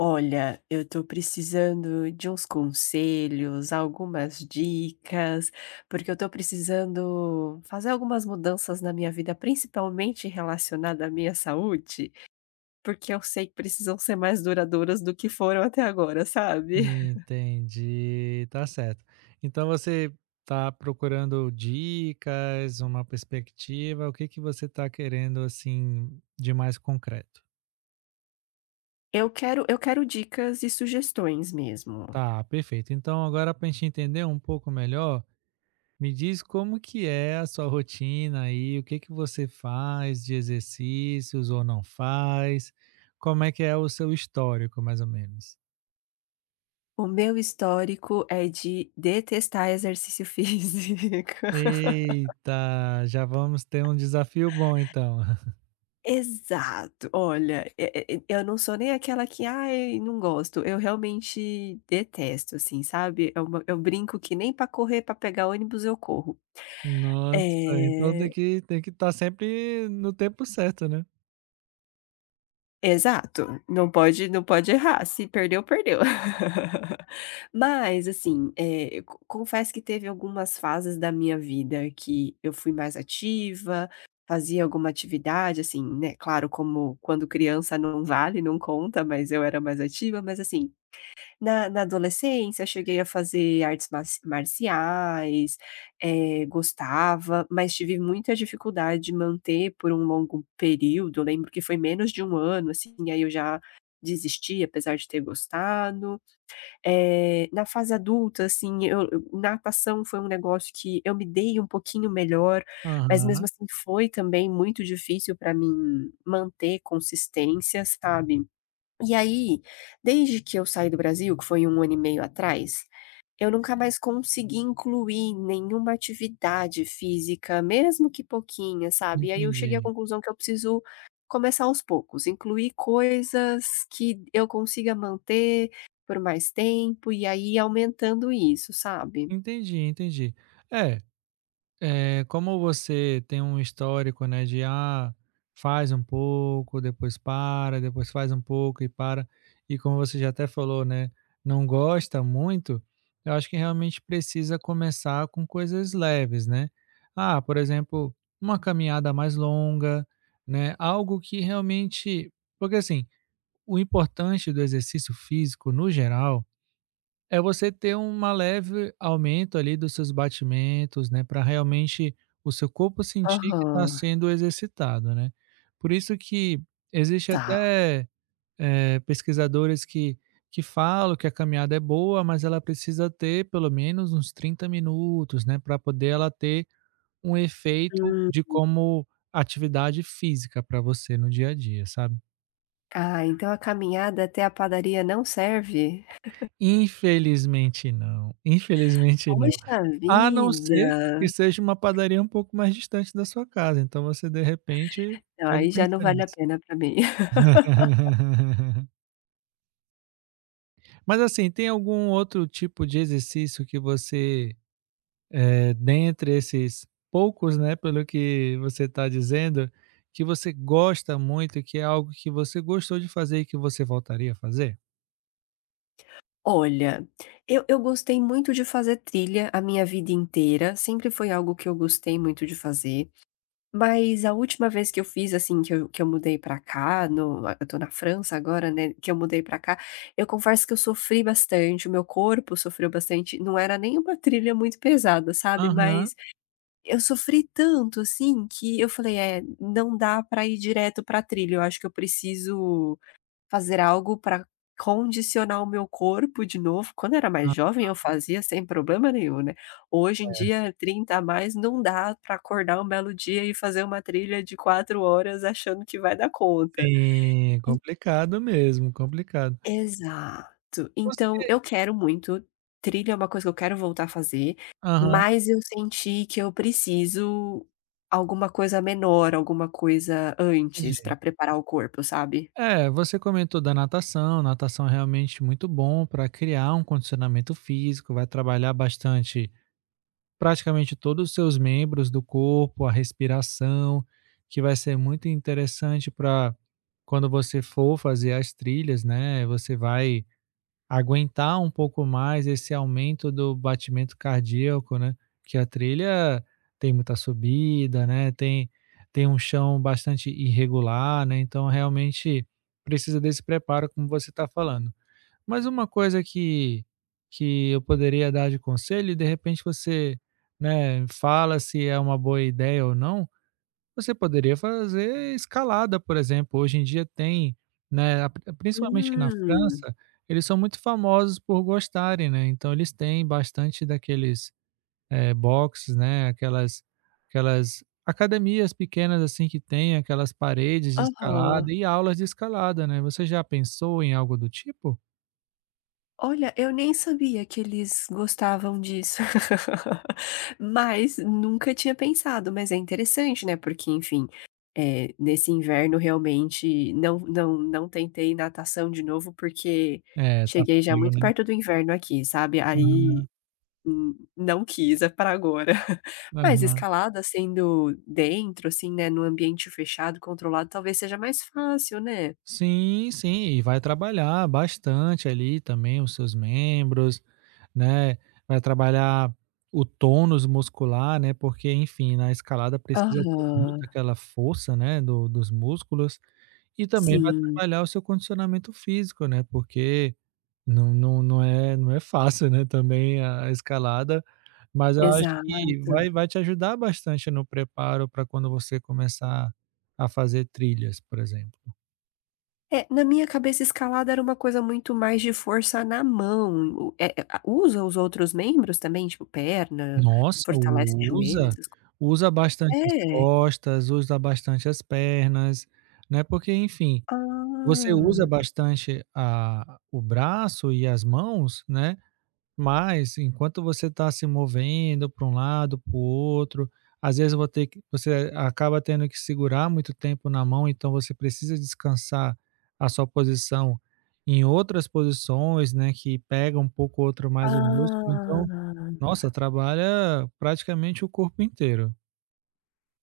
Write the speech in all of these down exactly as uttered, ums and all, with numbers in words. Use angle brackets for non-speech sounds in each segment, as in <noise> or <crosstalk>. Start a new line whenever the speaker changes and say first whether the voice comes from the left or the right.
left: Olha, eu tô precisando de uns conselhos, algumas dicas, porque eu tô precisando fazer algumas mudanças na minha vida, principalmente relacionada à minha saúde, porque eu sei que precisam ser mais duradouras do que foram até agora, sabe? <laughs>
right: Entendi, tá certo. Então você tá procurando dicas, uma perspectiva, o que que você tá querendo assim de mais concreto?
left: Eu quero, eu quero dicas e sugestões mesmo.
right: Tá, perfeito. Então agora para a gente entender um pouco melhor, me diz como que é a sua rotina aí, o que que você faz de exercícios ou não faz, como é que é o seu histórico, mais ou menos.
left: O meu histórico é de detestar exercício <laughs> físico.
right: Eita, já vamos ter um desafio bom então.
left: Exato. Olha, e e eu não sou nem aquela que: "Ai, não gosto". Eu realmente detesto, assim, sabe. É eu brinco que nem pra correr pra pegar ônibus eu corro.
right: Nossa, então
left: É,
right: tem que tem que estar sempre no tempo certo, né?
left: exato. Não pode não pode errar. Se perdeu, perdeu. <laughs> Mas, assim, eh, co confesso que teve algumas fases da minha vida que eu fui mais ativa, fazia alguma atividade, assim, né, claro, como quando criança não vale, não conta, mas eu era mais ativa, mas assim Na na adolescência, eu cheguei a fazer artes marci marciais, eh, gostava, mas tive muita dificuldade de manter por um longo período. Eu lembro que foi menos de um ano, assim, aí eu já desisti, apesar de ter gostado. Eh, na fase adulta, assim, eu eu natação foi um negócio que eu me dei um pouquinho melhor, mas mesmo
right: Aham,
left: assim foi também muito difícil para mim manter consistência, sabe? E aí, desde que eu saí do Brasil, que foi um ano e meio atrás, eu nunca mais consegui incluir nenhuma atividade física, mesmo que pouquinha, sabe. E aí eu cheguei à
right: entendi.
left: conclusão que eu preciso começar aos poucos, incluir coisas que eu consiga manter por mais tempo e aí aumentando isso, sabe.
right: Entendi, entendi. É, eh, como você tem um histórico, né, de, ah, faz um pouco, depois para, depois faz um pouco e para, e como você já até falou, né, não gosta muito, eu acho que realmente precisa começar com coisas leves, né? Ah, por exemplo, uma caminhada mais longa, né? Algo que realmente porque assim o importante do exercício físico, no geral, é você ter um leve aumento ali dos seus batimentos, né, para realmente o seu corpo sentir que
left: Aham,
right: está sendo exercitado, né. Por isso que existe
left: tá.
right: até, eh, pesquisadores que que falam que a caminhada é boa, mas ela precisa ter pelo menos uns trinta minutos, né, para poder ela ter um efeito
left: Hum.
right: de como atividade física para você no dia a dia, sabe.
left: Ah, então a caminhada até a padaria não serve?
right: Infelizmente não, infelizmente não.
left: Poxa
right: A não
left: vida!
right: ser que seja uma padaria um pouco mais distante da sua casa, então você de repente
left: Não,
right: pode
left: aí já não
right: pensar
left: vale a
right: nisso.
left: pena pra mim.
right: <laughs> Mas assim, tem algum outro tipo de exercício que você, eh, dentre esses poucos, né, pelo que você está dizendo, que você gosta muito, que é algo que você gostou de fazer e que você voltaria a fazer?
left: Olha, eu eu gostei muito de fazer trilha a minha vida inteira, sempre foi algo que eu gostei muito de fazer, mas a última vez que eu fiz, assim, que eu que eu mudei pra cá, no eu tô na França agora, né, que eu mudei pra cá, eu confesso que eu sofri bastante, o meu corpo sofreu bastante, não era nem uma trilha muito pesada, sabe,
right: Aham.
left: mas eu sofri tanto, assim, que eu falei: "É, não dá pra ir direto pra trilha, eu acho que eu preciso fazer algo para condicionar o meu corpo de novo. Quando eu era mais
right: Ah,
left: jovem, eu fazia sem problema nenhum, né. Hoje em dia, trinta a mais, não dá para acordar um belo dia e fazer uma trilha de quatro horas achando que vai dar conta.
right: sim,
left: En
right: complicado mesmo, complicado.
left: Exato. Então
right: Você
left: eu quero muito, trilha é uma coisa que eu quero voltar a fazer,
right: Aham.
left: mas eu senti que eu preciso alguma coisa menor, alguma coisa antes
right: Entendi.
left: para preparar o corpo, sabe?
right: É, você comentou da natação, natação é realmente muito bom para criar um condicionamento físico, vai trabalhar bastante praticamente todos os seus membros do corpo, a respiração, que vai ser muito interessante para quando você for fazer as trilhas, né? Você vai aguentar um pouco mais esse aumento do batimento cardíaco, né, que a trilha tem muita subida, né, tem tem um chão bastante irregular, né, então realmente precisa desse preparo como você está falando. Mas uma coisa que que eu poderia dar de conselho e de repente você, né, fala se é uma boa ideia ou não, você poderia fazer escalada, por exemplo. Hoje em dia tem, né, a principalmente na
left: Hum.
right: França, eles são muito famosos por gostarem, né, então eles têm bastante daqueles, eh, boxes, né, aquelas aquelas academias pequenas, assim, que têm aquelas paredes de
left: Aham.
right: escalada e aulas de escalada, né. Você já pensou em algo do tipo?
left: Olha, eu nem sabia que eles gostavam disso. <laughs> Mas nunca tinha pensado, mas é interessante, né, porque enfim, eh, nesse inverno realmente não não não tentei natação de novo, porque
right: É, tá
left: cheguei já
right: frio,
left: muito
right: né.
left: perto do inverno aqui, sabe, aí,
right: Aham,
left: hum, não quis, é para agora. <laughs> Mas
right: aham.
left: escalada sendo dentro, assim, né, num ambiente fechado, controlado, talvez seja mais fácil, né?
right: Sim, sim, e vai trabalhar bastante ali também os seus membros, né? Vai trabalhar o tônus muscular, né? Porque, enfim, na escalada precisa ter muito
left: Aham.
right: aquela força, né? Do, dos músculos e também vai
left: Sim,
right: trabalhar o seu condicionamento físico, né? Porque não, não, não é não é fácil, né? Também a a escalada, mas eu acho que
left: exato.
right: vai, vai, te ajudar bastante no preparo para quando você começar a fazer trilhas, por exemplo.
left: É, na minha cabeça escalada era uma coisa muito mais de força na mão, o eh eh, a usa os outros membros também, tipo perna,
right: Nossa,
left: fortalece joelho,
right: usa.
left: essas coisas.
right: Usa bastante as
left: É.
right: costas, usa bastante as pernas, né, porque, enfim, você usa
left: Ah,
right: bastante a o braço e as mãos, né, mas enquanto você está se movendo para um lado, para o outro, às vezes vou ter que você acaba tendo que segurar muito tempo na mão, então você precisa descansar a sua posição em outras posições, né, que pega um pouco outro mais o músculo, então
left: ah.
right: nossa, trabalha praticamente o corpo inteiro.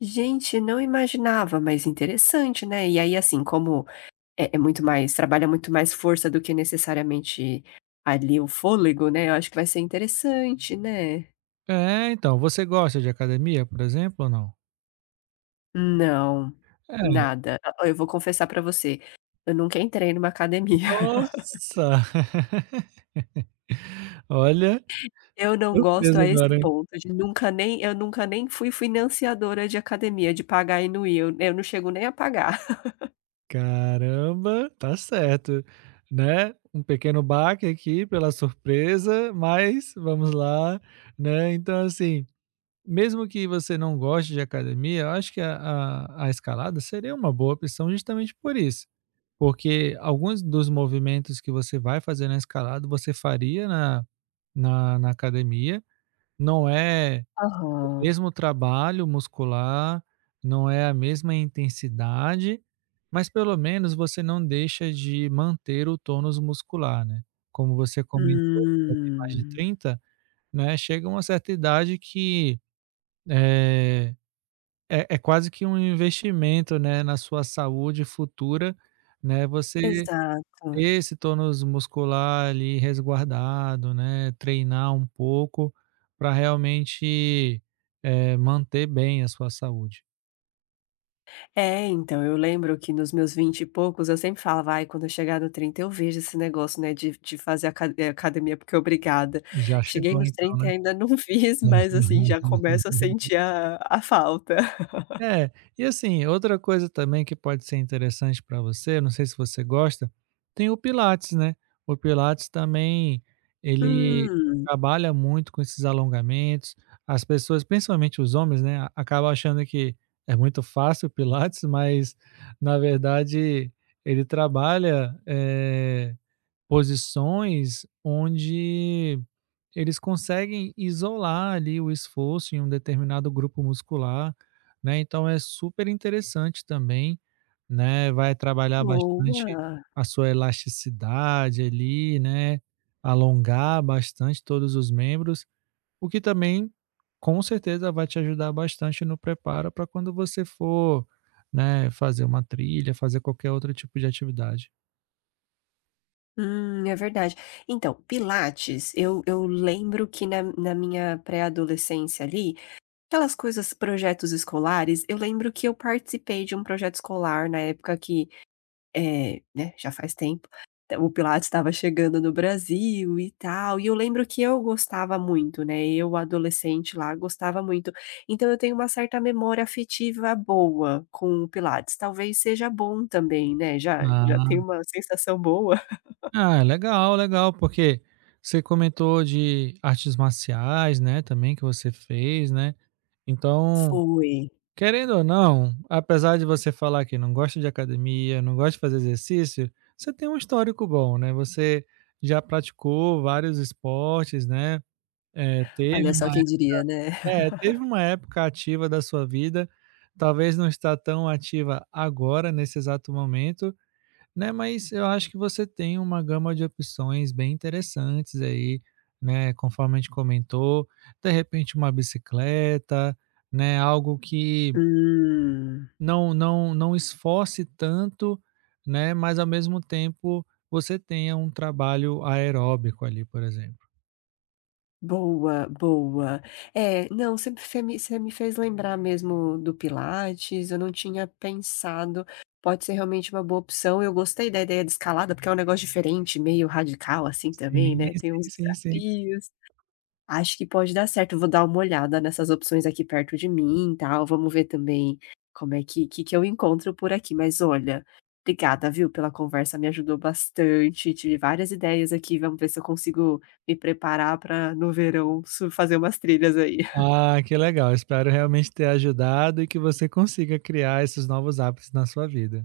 left: Gente, não imaginava, mas interessante, né. E aí, assim, como é é muito mais trabalha muito mais força do que necessariamente ali o fôlego, né, eu acho que vai ser interessante, né.
right: É, então, você gosta de academia, por exemplo, ou não?
left: Não,
right: É.
left: nada. Ó, eu vou confessar pra você, eu nunca entrei numa academia.
right: Nossa! <laughs> Olha,
left: Eu não gosto
right: surpresa
left: a esse
right: agora, hein.
left: ponto de nunca nem eu nunca nem fui financiadora de academia, de pagar e não ir, eu eu não chego nem a pagar.
right: Caramba, tá certo, né, um pequeno baque aqui pela surpresa, mas vamos lá, né. Então, assim, mesmo que você não goste de academia, eu acho que a a a escalada seria uma boa opção justamente por isso. Porque alguns dos movimentos que você vai fazer na escalada, você faria na na na academia, não é o
left: Aham.
right: mesmo trabalho muscular, não é a mesma intensidade, mas pelo menos você não deixa de manter o tônus muscular, né. Como você comentou, já tem mais de
left: Hum,
right: trinta, né, chega uma certa idade que, eh, é é quase que um investimento, né, na sua saúde futura, né, você
left: exato.
right: ter esse tônus muscular ali resguardado, né, treinar um pouco para realmente, eh, manter bem a sua saúde.
left: É, então, eu lembro que nos meus vinte e poucos eu sempre falava: "Ai, quando eu chegar no trinta eu vejo esse negócio, né, de de fazer aca eh, academia porque é obrigada".
right: Já
left: Cheguei
right: chegou
left: nos
right: então,
left: trinta e
right: né?
left: ainda não <laughs> fiz, mas, assim, já começo a
right: <laughs>
left: sentir a a falta.
right: É, e assim, outra coisa também que pode ser interessante para você, não sei se você gosta, tem o pilates, né? O pilates também, ele
left: Hum,
right: trabalha muito com esses alongamentos. As pessoas, principalmente os homens, né, a- acabam achando que é muito fácil o pilates, mas na verdade ele trabalha eh, posições onde eles conseguem isolar ali o esforço em um determinado grupo muscular, né? Então é super interessante também, né? Vai trabalhar bastante
left: boa.
right: a sua elasticidade ali, né? Alongar bastante todos os membros, o que também com certeza vai te ajudar bastante no preparo para quando você for, né, fazer uma trilha, fazer qualquer outro tipo de atividade.
left: Hum, é verdade. Então, pilates, eu eu lembro que na na minha pré-adolescência ali, aquelas coisas projetos escolares, eu lembro que eu participei de um projeto escolar na época que, é, né, já faz tempo, o pilates estava chegando no Brasil e tal, e eu lembro que eu gostava muito, né, eu adolescente lá gostava muito. Então eu tenho uma certa memória afetiva boa com o pilates, talvez seja bom também, né, já já tem
right: Ah.
left: uma sensação boa.
right: Ah, legal, legal, porque você comentou de artes marciais, né, também que você fez, né. Então,
left: Foi.
right: querendo ou não, apesar de você falar que não gosta de academia, não gosta de fazer exercício, você tem um histórico bom, né. Você já praticou vários esportes, né, eh,
left: Olha
right: teve
left: só
right: uma
left: quem diria, né.
right: é, teve uma época ativa da sua vida, talvez não está tão ativa agora, nesse exato momento, né, mas eu acho que você tem uma gama de opções bem interessantes aí, né, conforme a gente comentou, de repente uma bicicleta, né, algo que
left: Hum,
right: não não não esforce tanto, né, mas ao mesmo tempo você tenha um trabalho aeróbico ali, por exemplo.
left: boa, boa. É, não, sempre você me você me fez lembrar mesmo do pilates, eu não tinha pensado, pode ser realmente uma boa opção, eu gostei da ideia de escalada, porque é um negócio diferente, meio radical, assim, também,
right: Sim,
left: né, tem uns
right: sim, sim, sim.
left: desafios. Acho que pode dar certo, vou dar uma olhada nessas opções aqui perto de mim e tal, vamos ver também como é que que que eu encontro por aqui. Mas olha, obrigada, viu, pela conversa, me ajudou bastante, tive várias ideias aqui, vamos ver se eu consigo me preparar para no verão su fazer umas trilhas aí.
right: Ah, que legal, espero realmente ter ajudado e que você consiga criar esses novos hábitos na sua vida.